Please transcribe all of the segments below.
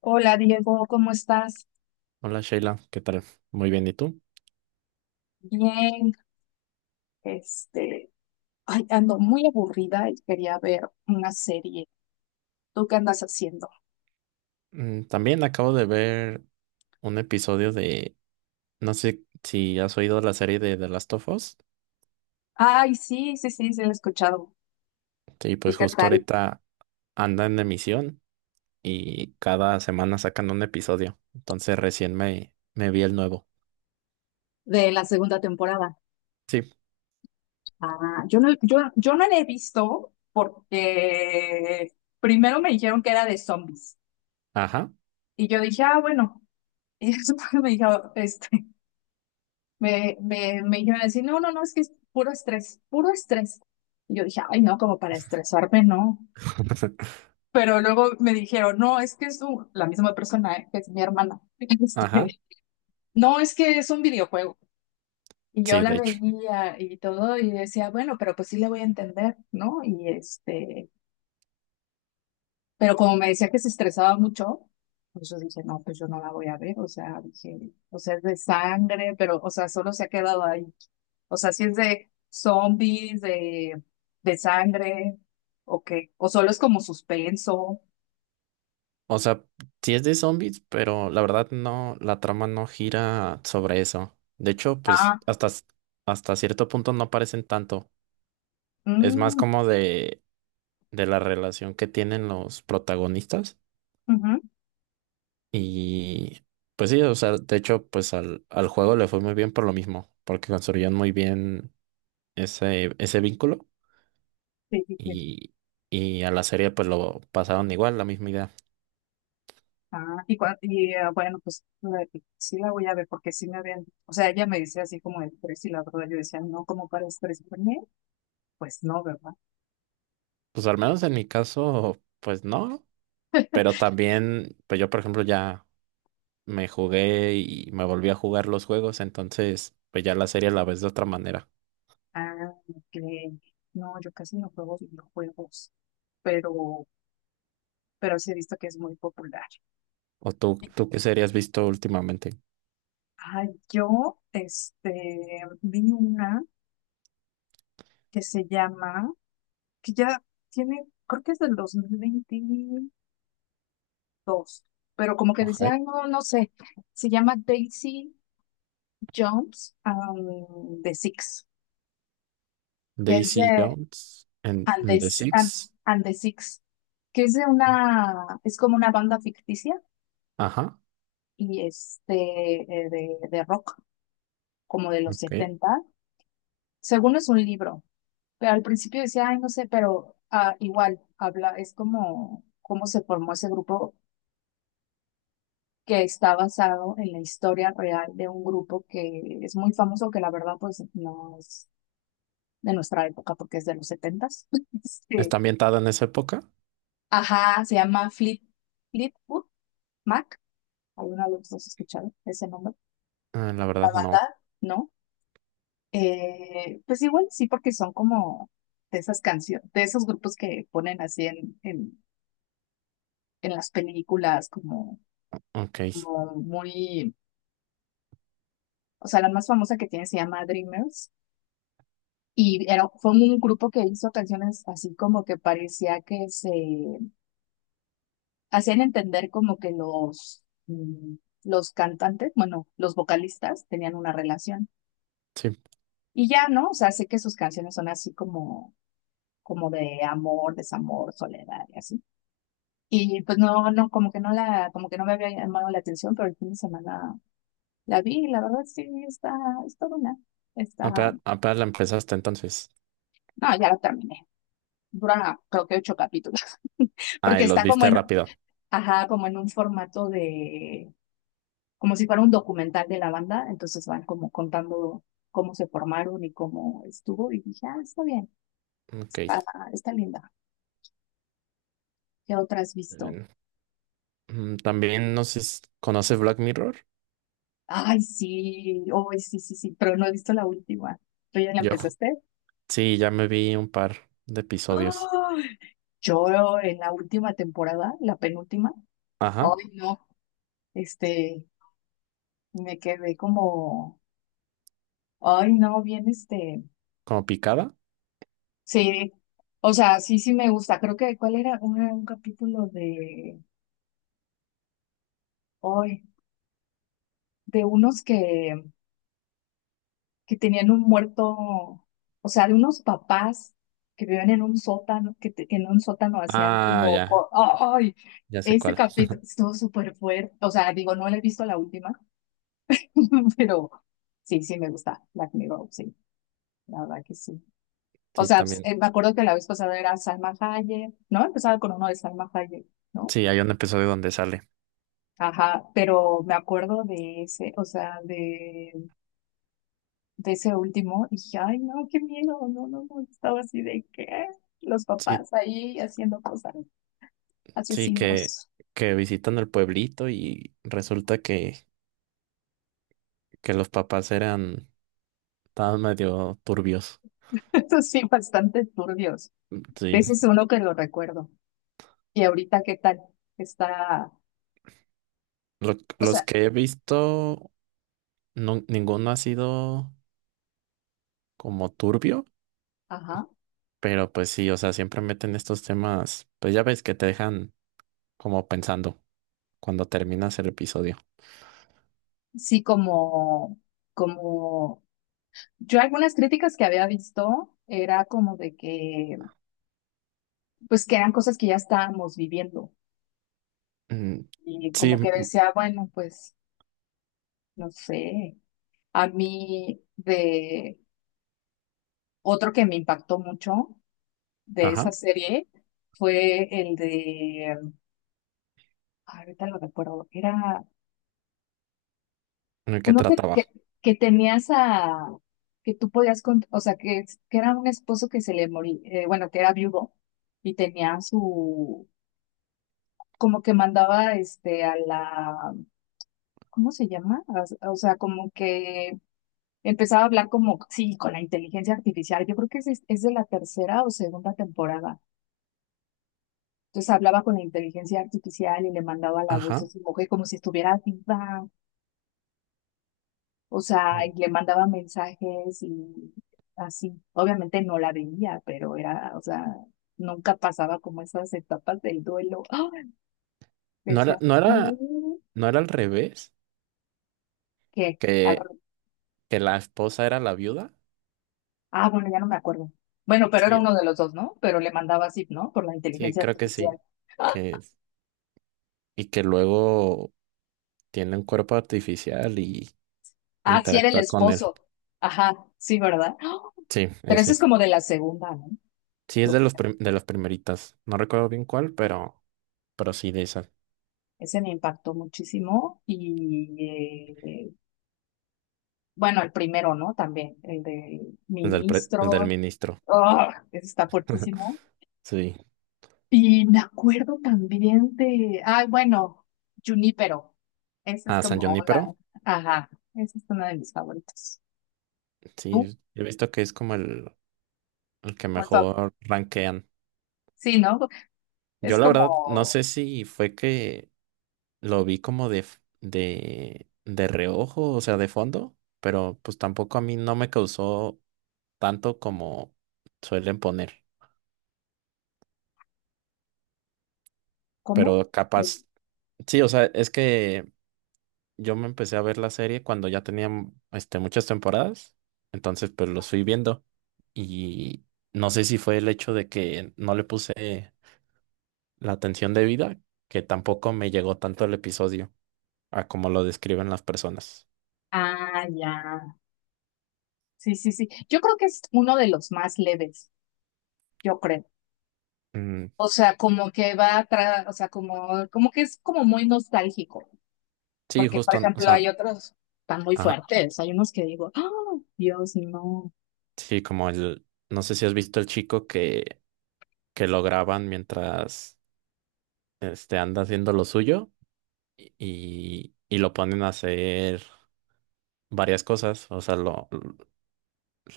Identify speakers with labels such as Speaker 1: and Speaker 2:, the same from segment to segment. Speaker 1: Hola Diego, ¿cómo estás?
Speaker 2: Hola Sheila, ¿qué tal? Muy bien, ¿y tú?
Speaker 1: Bien, este, ay, ando muy aburrida y quería ver una serie. ¿Tú qué andas haciendo?
Speaker 2: Mm, también acabo de ver un episodio no sé si has oído la serie de The Last of Us.
Speaker 1: Ay, sí, sí, sí, sí, la he escuchado.
Speaker 2: Sí,
Speaker 1: ¿Y
Speaker 2: pues
Speaker 1: qué
Speaker 2: justo
Speaker 1: tal?
Speaker 2: ahorita anda en emisión y cada semana sacan un episodio. Entonces recién me vi el nuevo.
Speaker 1: De la segunda temporada.
Speaker 2: Sí,
Speaker 1: Ah, yo no, yo no la he visto porque primero me dijeron que era de zombies.
Speaker 2: ajá.
Speaker 1: Y yo dije, ah, bueno. Y después me dijo, me dijeron así, no, no, no, es que es puro estrés, puro estrés. Y yo dije, ay, no, como para estresarme, no. Pero luego me dijeron, no, es que es la misma persona, ¿eh? Que es mi hermana.
Speaker 2: Ajá,
Speaker 1: Este, no, es que es un videojuego. Y yo
Speaker 2: sí, de
Speaker 1: la
Speaker 2: hecho.
Speaker 1: veía y todo y decía, bueno, pero pues sí le voy a entender, ¿no? Y pero como me decía que se estresaba mucho, pues yo dije, no, pues yo no la voy a ver. O sea, dije, o sea, es de sangre, pero, o sea, solo se ha quedado ahí. O sea, si es de zombies, de sangre, o qué. O solo es como suspenso.
Speaker 2: O sea, sí es de zombies, pero la verdad no, la trama no gira sobre eso. De hecho, pues
Speaker 1: Ah,
Speaker 2: hasta, hasta cierto punto no aparecen tanto. Es más
Speaker 1: mm,
Speaker 2: como de la relación que tienen los protagonistas.
Speaker 1: ujú.
Speaker 2: Y pues sí, o sea, de hecho, pues al juego le fue muy bien por lo mismo, porque construyeron muy bien ese vínculo
Speaker 1: Sí, sí, sí.
Speaker 2: y, y a la serie pues lo pasaron igual, la misma idea.
Speaker 1: Ah, y bueno, pues sí la voy a ver porque sí me habían, o sea, ella me decía así como el precio y la verdad yo decía, no, ¿como para estrés por mí? Pues no, ¿verdad?
Speaker 2: Pues al menos en mi caso, pues no, pero también, pues yo por ejemplo ya me jugué y me volví a jugar los juegos, entonces pues ya la serie la ves de otra manera.
Speaker 1: Ah, ok. No, yo casi no juego videojuegos, pero, pero, sí he visto que es muy popular.
Speaker 2: ¿O tú qué serie has visto últimamente?
Speaker 1: Ah, yo, vi una que se llama, que ya tiene, creo que es del 2022, pero como que decía,
Speaker 2: Ajá.
Speaker 1: ay, no, no sé, se llama Daisy Jones and the Six, que es de
Speaker 2: Daisy Jones en,
Speaker 1: And the,
Speaker 2: en The
Speaker 1: S- and,
Speaker 2: Six.
Speaker 1: and the Six, que es de una, es como una banda ficticia
Speaker 2: Ajá,
Speaker 1: y de rock, como de los
Speaker 2: ok.
Speaker 1: setenta. Según es un libro, pero al principio decía, ay, no sé, pero ah, igual habla, es como cómo se formó ese grupo, que está basado en la historia real de un grupo que es muy famoso, que la verdad pues no es de nuestra época porque es de los 70.
Speaker 2: ¿Está ambientada en esa época?
Speaker 1: Ajá, se llama Fleetwood Mac. ¿Alguna vez los has escuchado ese nombre?
Speaker 2: Ah, la
Speaker 1: La
Speaker 2: verdad, no.
Speaker 1: banda, ¿no? Pues igual sí, porque son como de esas canciones, de esos grupos que ponen así en, en las películas, como,
Speaker 2: Ok,
Speaker 1: como muy. O sea, la más famosa que tiene se llama Dreamers. Y fue un grupo que hizo canciones así como que parecía que se hacían entender como que los, mm, los cantantes, bueno, los vocalistas tenían una relación.
Speaker 2: sí.
Speaker 1: Y ya, ¿no? O sea, sé que sus canciones son así como, como de amor, desamor, soledad y así. Y pues no, no, como que no me había llamado la atención, pero el fin de semana la vi, y la verdad sí, está buena. Está,
Speaker 2: Apenas, apenas la empezaste entonces.
Speaker 1: no, ya la terminé. Dura creo que ocho capítulos,
Speaker 2: Ah,
Speaker 1: porque
Speaker 2: y los
Speaker 1: está como
Speaker 2: viste
Speaker 1: en,
Speaker 2: rápido.
Speaker 1: ajá, como en un formato de, como si fuera un documental de la banda, entonces van como contando cómo se formaron y cómo estuvo, y dije, ah, está bien,
Speaker 2: Ok,
Speaker 1: está, está linda. ¿Qué otra has visto?
Speaker 2: bien. Mm, también no sé, ¿conoces Black Mirror?
Speaker 1: Ay, sí, hoy sí, sí, sí, pero no he visto la última. ¿Tú ya la
Speaker 2: Yo ju-
Speaker 1: empezaste?
Speaker 2: sí, ya me vi un par de episodios.
Speaker 1: ¡Ay! Yo en la última temporada, la penúltima,
Speaker 2: Ajá,
Speaker 1: ay, no, este, me quedé como, ay, no, bien,
Speaker 2: como picada.
Speaker 1: sí, o sea, sí, sí me gusta. Creo que, ¿cuál era? Un capítulo de, ay, de unos que tenían un muerto, o sea, de unos papás que vivían en un sótano, que en un sótano hacían
Speaker 2: Ah,
Speaker 1: como,
Speaker 2: ya,
Speaker 1: ¡oh! Ay,
Speaker 2: ya sé
Speaker 1: ese
Speaker 2: cuál.
Speaker 1: capítulo estuvo súper fuerte, o sea, digo, no le he visto la última, pero sí, sí me gusta Black Mirror, sí, la verdad que sí. O
Speaker 2: Sí,
Speaker 1: sea, pues,
Speaker 2: también.
Speaker 1: me acuerdo que la vez pasada era Salma Hayek, ¿no? Empezaba con uno de Salma Hayek, ¿no?
Speaker 2: Sí, hay un episodio donde sale.
Speaker 1: Ajá, pero me acuerdo de ese, o sea, de ese último, dije, ay, no, qué miedo, no, no, no, estaba así de que los
Speaker 2: Sí,
Speaker 1: papás ahí haciendo cosas,
Speaker 2: sí,
Speaker 1: asesinos,
Speaker 2: que visitan el pueblito y resulta que los papás estaban medio turbios.
Speaker 1: eso sí, bastante turbios.
Speaker 2: Sí.
Speaker 1: Ese es uno que lo recuerdo. Y ahorita, ¿qué tal? Está,
Speaker 2: Lo-
Speaker 1: o
Speaker 2: los
Speaker 1: sea,
Speaker 2: que he visto, no, ninguno ha sido como turbio,
Speaker 1: ajá,
Speaker 2: pero pues sí, o sea, siempre meten estos temas, pues ya ves que te dejan como pensando cuando terminas el episodio.
Speaker 1: sí, como, yo algunas críticas que había visto era como de que, pues que eran cosas que ya estábamos viviendo
Speaker 2: Mm,
Speaker 1: y
Speaker 2: sí,
Speaker 1: como que
Speaker 2: mm,
Speaker 1: decía, bueno, pues, no sé. A mí de Otro que me impactó mucho de
Speaker 2: ajá,
Speaker 1: esa serie fue el de, ay, ahorita lo recuerdo, era
Speaker 2: en el que
Speaker 1: uno que,
Speaker 2: trataba.
Speaker 1: que, que tenías a, que tú podías, o sea, que era un esposo que se le moría, bueno, que era viudo y tenía su, como que mandaba a la, ¿cómo se llama? O sea, como que empezaba a hablar como, sí, con la inteligencia artificial, yo creo que es de la tercera o segunda temporada. Entonces hablaba con la inteligencia artificial y le mandaba la voz de
Speaker 2: Ajá.
Speaker 1: su mujer como si estuviera viva, o sea, y
Speaker 2: Mm.
Speaker 1: le mandaba mensajes y así. Obviamente no la veía, pero o sea, nunca pasaba como esas etapas del duelo. ¡Ah!
Speaker 2: No era,
Speaker 1: Decía,
Speaker 2: no
Speaker 1: ¿qué?
Speaker 2: era, no era al revés,
Speaker 1: ¿Qué?
Speaker 2: que, que la esposa era la viuda.
Speaker 1: Ah, bueno, ya no me acuerdo. Bueno, pero era
Speaker 2: Sí,
Speaker 1: uno de los dos, ¿no? Pero le mandaba así, ¿no? Por la
Speaker 2: sí,
Speaker 1: inteligencia
Speaker 2: creo que
Speaker 1: artificial.
Speaker 2: sí. Que, y que luego tiene un cuerpo artificial y
Speaker 1: Ah, sí, era el
Speaker 2: interactúa con él.
Speaker 1: esposo. Ajá, sí, ¿verdad? ¡Ah!
Speaker 2: Sí,
Speaker 1: Pero eso es
Speaker 2: ese.
Speaker 1: como de la segunda,
Speaker 2: Sí, es de
Speaker 1: ¿no?
Speaker 2: los de las primeritas. No recuerdo bien cuál, pero sí de esa.
Speaker 1: Ese me impactó muchísimo y bueno, el primero, ¿no? También, el de
Speaker 2: El del el del
Speaker 1: ministro,
Speaker 2: ministro.
Speaker 1: ¡ah! Ese está fuertísimo.
Speaker 2: Sí.
Speaker 1: Y me acuerdo también de, ay, bueno, Junípero, ese es
Speaker 2: Ah, San
Speaker 1: como
Speaker 2: Junípero.
Speaker 1: una, ajá, esa es una de mis favoritos. ¿Tú?
Speaker 2: Sí, he visto que es como el que
Speaker 1: Como el.
Speaker 2: mejor rankean.
Speaker 1: Sí, ¿no?
Speaker 2: Yo
Speaker 1: Es
Speaker 2: la verdad no
Speaker 1: como,
Speaker 2: sé si fue que lo vi como de reojo, o sea, de fondo, pero pues tampoco a mí no me causó tanto como suelen poner,
Speaker 1: ¿cómo?
Speaker 2: pero
Speaker 1: El-
Speaker 2: capaz. Sí, o sea, es que yo me empecé a ver la serie cuando ya tenían este, muchas temporadas, entonces pues los fui viendo y no sé si fue el hecho de que no le puse la atención debida, que tampoco me llegó tanto el episodio a como lo describen las personas.
Speaker 1: ah, ya, sí, sí, sí. Yo creo que es uno de los más leves, yo creo.
Speaker 2: Mm,
Speaker 1: O sea, como que va atrás, o sea, como que es como muy nostálgico,
Speaker 2: sí,
Speaker 1: porque por
Speaker 2: justo, o
Speaker 1: ejemplo
Speaker 2: sea,
Speaker 1: hay otros tan muy
Speaker 2: ajá,
Speaker 1: fuertes, hay unos que digo, ¡ah, Dios, no!
Speaker 2: sí, como el, no sé si has visto el chico que lo graban mientras este, anda haciendo lo suyo y lo ponen a hacer varias cosas,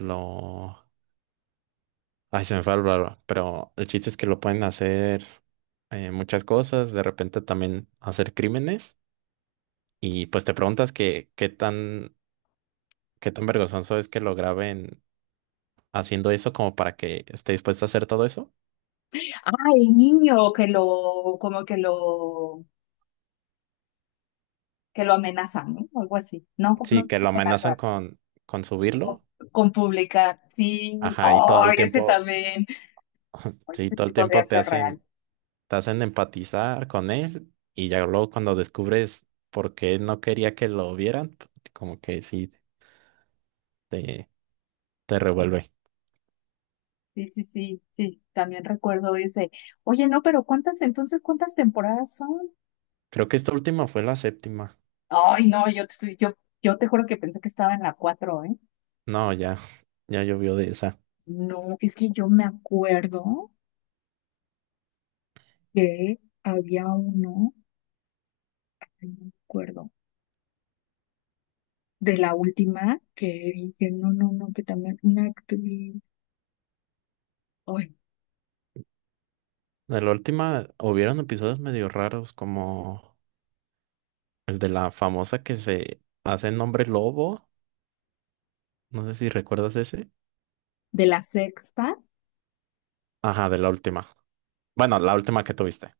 Speaker 2: lo, ay, se me fue el raro, pero el chiste es que lo pueden hacer muchas cosas, de repente también hacer crímenes, y pues te preguntas qué tan vergonzoso es que lo graben haciendo eso como para que esté dispuesto a hacer todo eso.
Speaker 1: Ah, el niño que lo, que lo amenazan, ¿no? Algo así. No, no
Speaker 2: Sí,
Speaker 1: es
Speaker 2: que lo amenazan
Speaker 1: amenazar,
Speaker 2: con subirlo,
Speaker 1: con publicar. Sí,
Speaker 2: ajá, y todo el
Speaker 1: ay, ese
Speaker 2: tiempo,
Speaker 1: también. Ay,
Speaker 2: sí,
Speaker 1: ese
Speaker 2: todo
Speaker 1: sí
Speaker 2: el
Speaker 1: podría
Speaker 2: tiempo
Speaker 1: ser real.
Speaker 2: te hacen empatizar con él y ya luego cuando descubres por qué no quería que lo vieran, como que sí te, te revuelve.
Speaker 1: Sí, sí, sí, sí, también recuerdo ese. Oye, no, pero ¿cuántas entonces, cuántas temporadas son?
Speaker 2: Creo que esta última fue la 7.ª.
Speaker 1: Ay, no, yo te juro que pensé que estaba en la 4, ¿eh?
Speaker 2: No, ya, ya llovió de esa.
Speaker 1: No, es que yo me acuerdo que había uno, ay, no me acuerdo, de la última que dije, no, no, no, que también una actriz, ay,
Speaker 2: De la última hubieron episodios medio raros, como el de la famosa que se hace nombre lobo. No sé si recuerdas ese.
Speaker 1: de la sexta,
Speaker 2: Ajá, de la última. Bueno, la última que tuviste.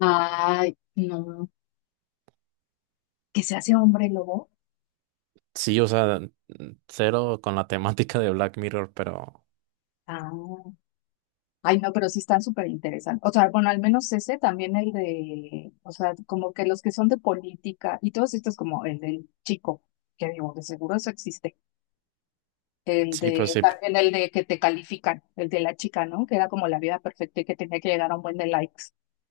Speaker 1: ay, no, que se hace hombre lobo.
Speaker 2: Sí, o sea, mm, cero con la temática de Black Mirror, pero
Speaker 1: Ah, ay, no, pero sí están súper interesantes. O sea, bueno, al menos ese, también el de, o sea, como que los que son de política y todos estos como el del chico, que digo, de seguro eso existe. El
Speaker 2: sí, pues
Speaker 1: de,
Speaker 2: sí.
Speaker 1: también el de que te califican, el de la chica, ¿no? Que era como la vida perfecta y que tenía que llegar a un buen de likes.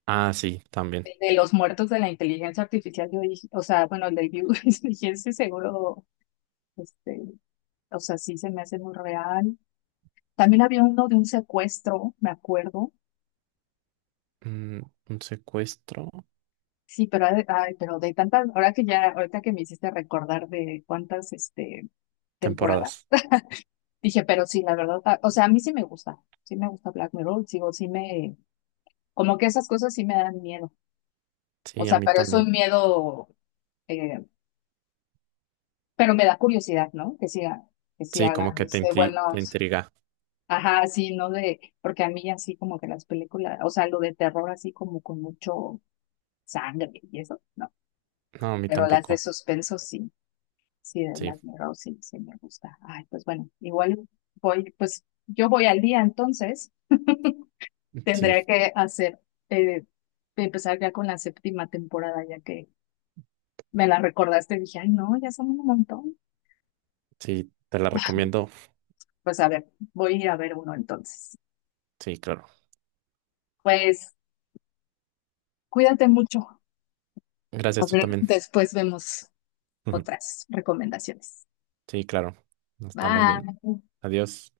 Speaker 2: Ah, sí, también.
Speaker 1: El de los muertos de la inteligencia artificial, yo dije, o sea, bueno, el de View, dije, ese seguro, este, o sea, sí se me hace muy real. También había uno de un secuestro, me acuerdo.
Speaker 2: Mm, un secuestro.
Speaker 1: Sí, pero, ay, pero de tantas, ahora que ya, ahorita que me hiciste recordar de cuántas, temporadas,
Speaker 2: Temporadas.
Speaker 1: dije, pero sí, la verdad, ah, o sea, a mí sí me gusta Black Mirror, sigo, sí me, como que esas cosas sí me dan miedo. O
Speaker 2: Sí, a
Speaker 1: sea,
Speaker 2: mí
Speaker 1: pero es
Speaker 2: también.
Speaker 1: un miedo, eh, pero me da curiosidad, ¿no? Que si
Speaker 2: Sí, como
Speaker 1: hagan
Speaker 2: que te
Speaker 1: buenos,
Speaker 2: intriga.
Speaker 1: ajá, sí, ¿no? De, porque a mí así como que las películas, o sea, lo de terror así como con mucho sangre y eso, no.
Speaker 2: No, a mí
Speaker 1: Pero las de
Speaker 2: tampoco.
Speaker 1: suspenso sí, sí, de
Speaker 2: Sí,
Speaker 1: las miro, sí, sí me gusta. Ay, pues bueno, igual voy, pues yo voy al día entonces, tendría
Speaker 2: sí,
Speaker 1: que hacer, eh, empezar ya con la séptima temporada, ya que me la recordaste, dije, ay, no, ya son un montón.
Speaker 2: sí, te la recomiendo.
Speaker 1: Pues a ver, voy a ir a ver uno entonces.
Speaker 2: Sí, claro.
Speaker 1: Pues cuídate mucho. A
Speaker 2: Gracias, tú
Speaker 1: ver,
Speaker 2: también.
Speaker 1: después vemos otras recomendaciones.
Speaker 2: Sí, claro. Nos estamos bien.
Speaker 1: Bye.
Speaker 2: Adiós.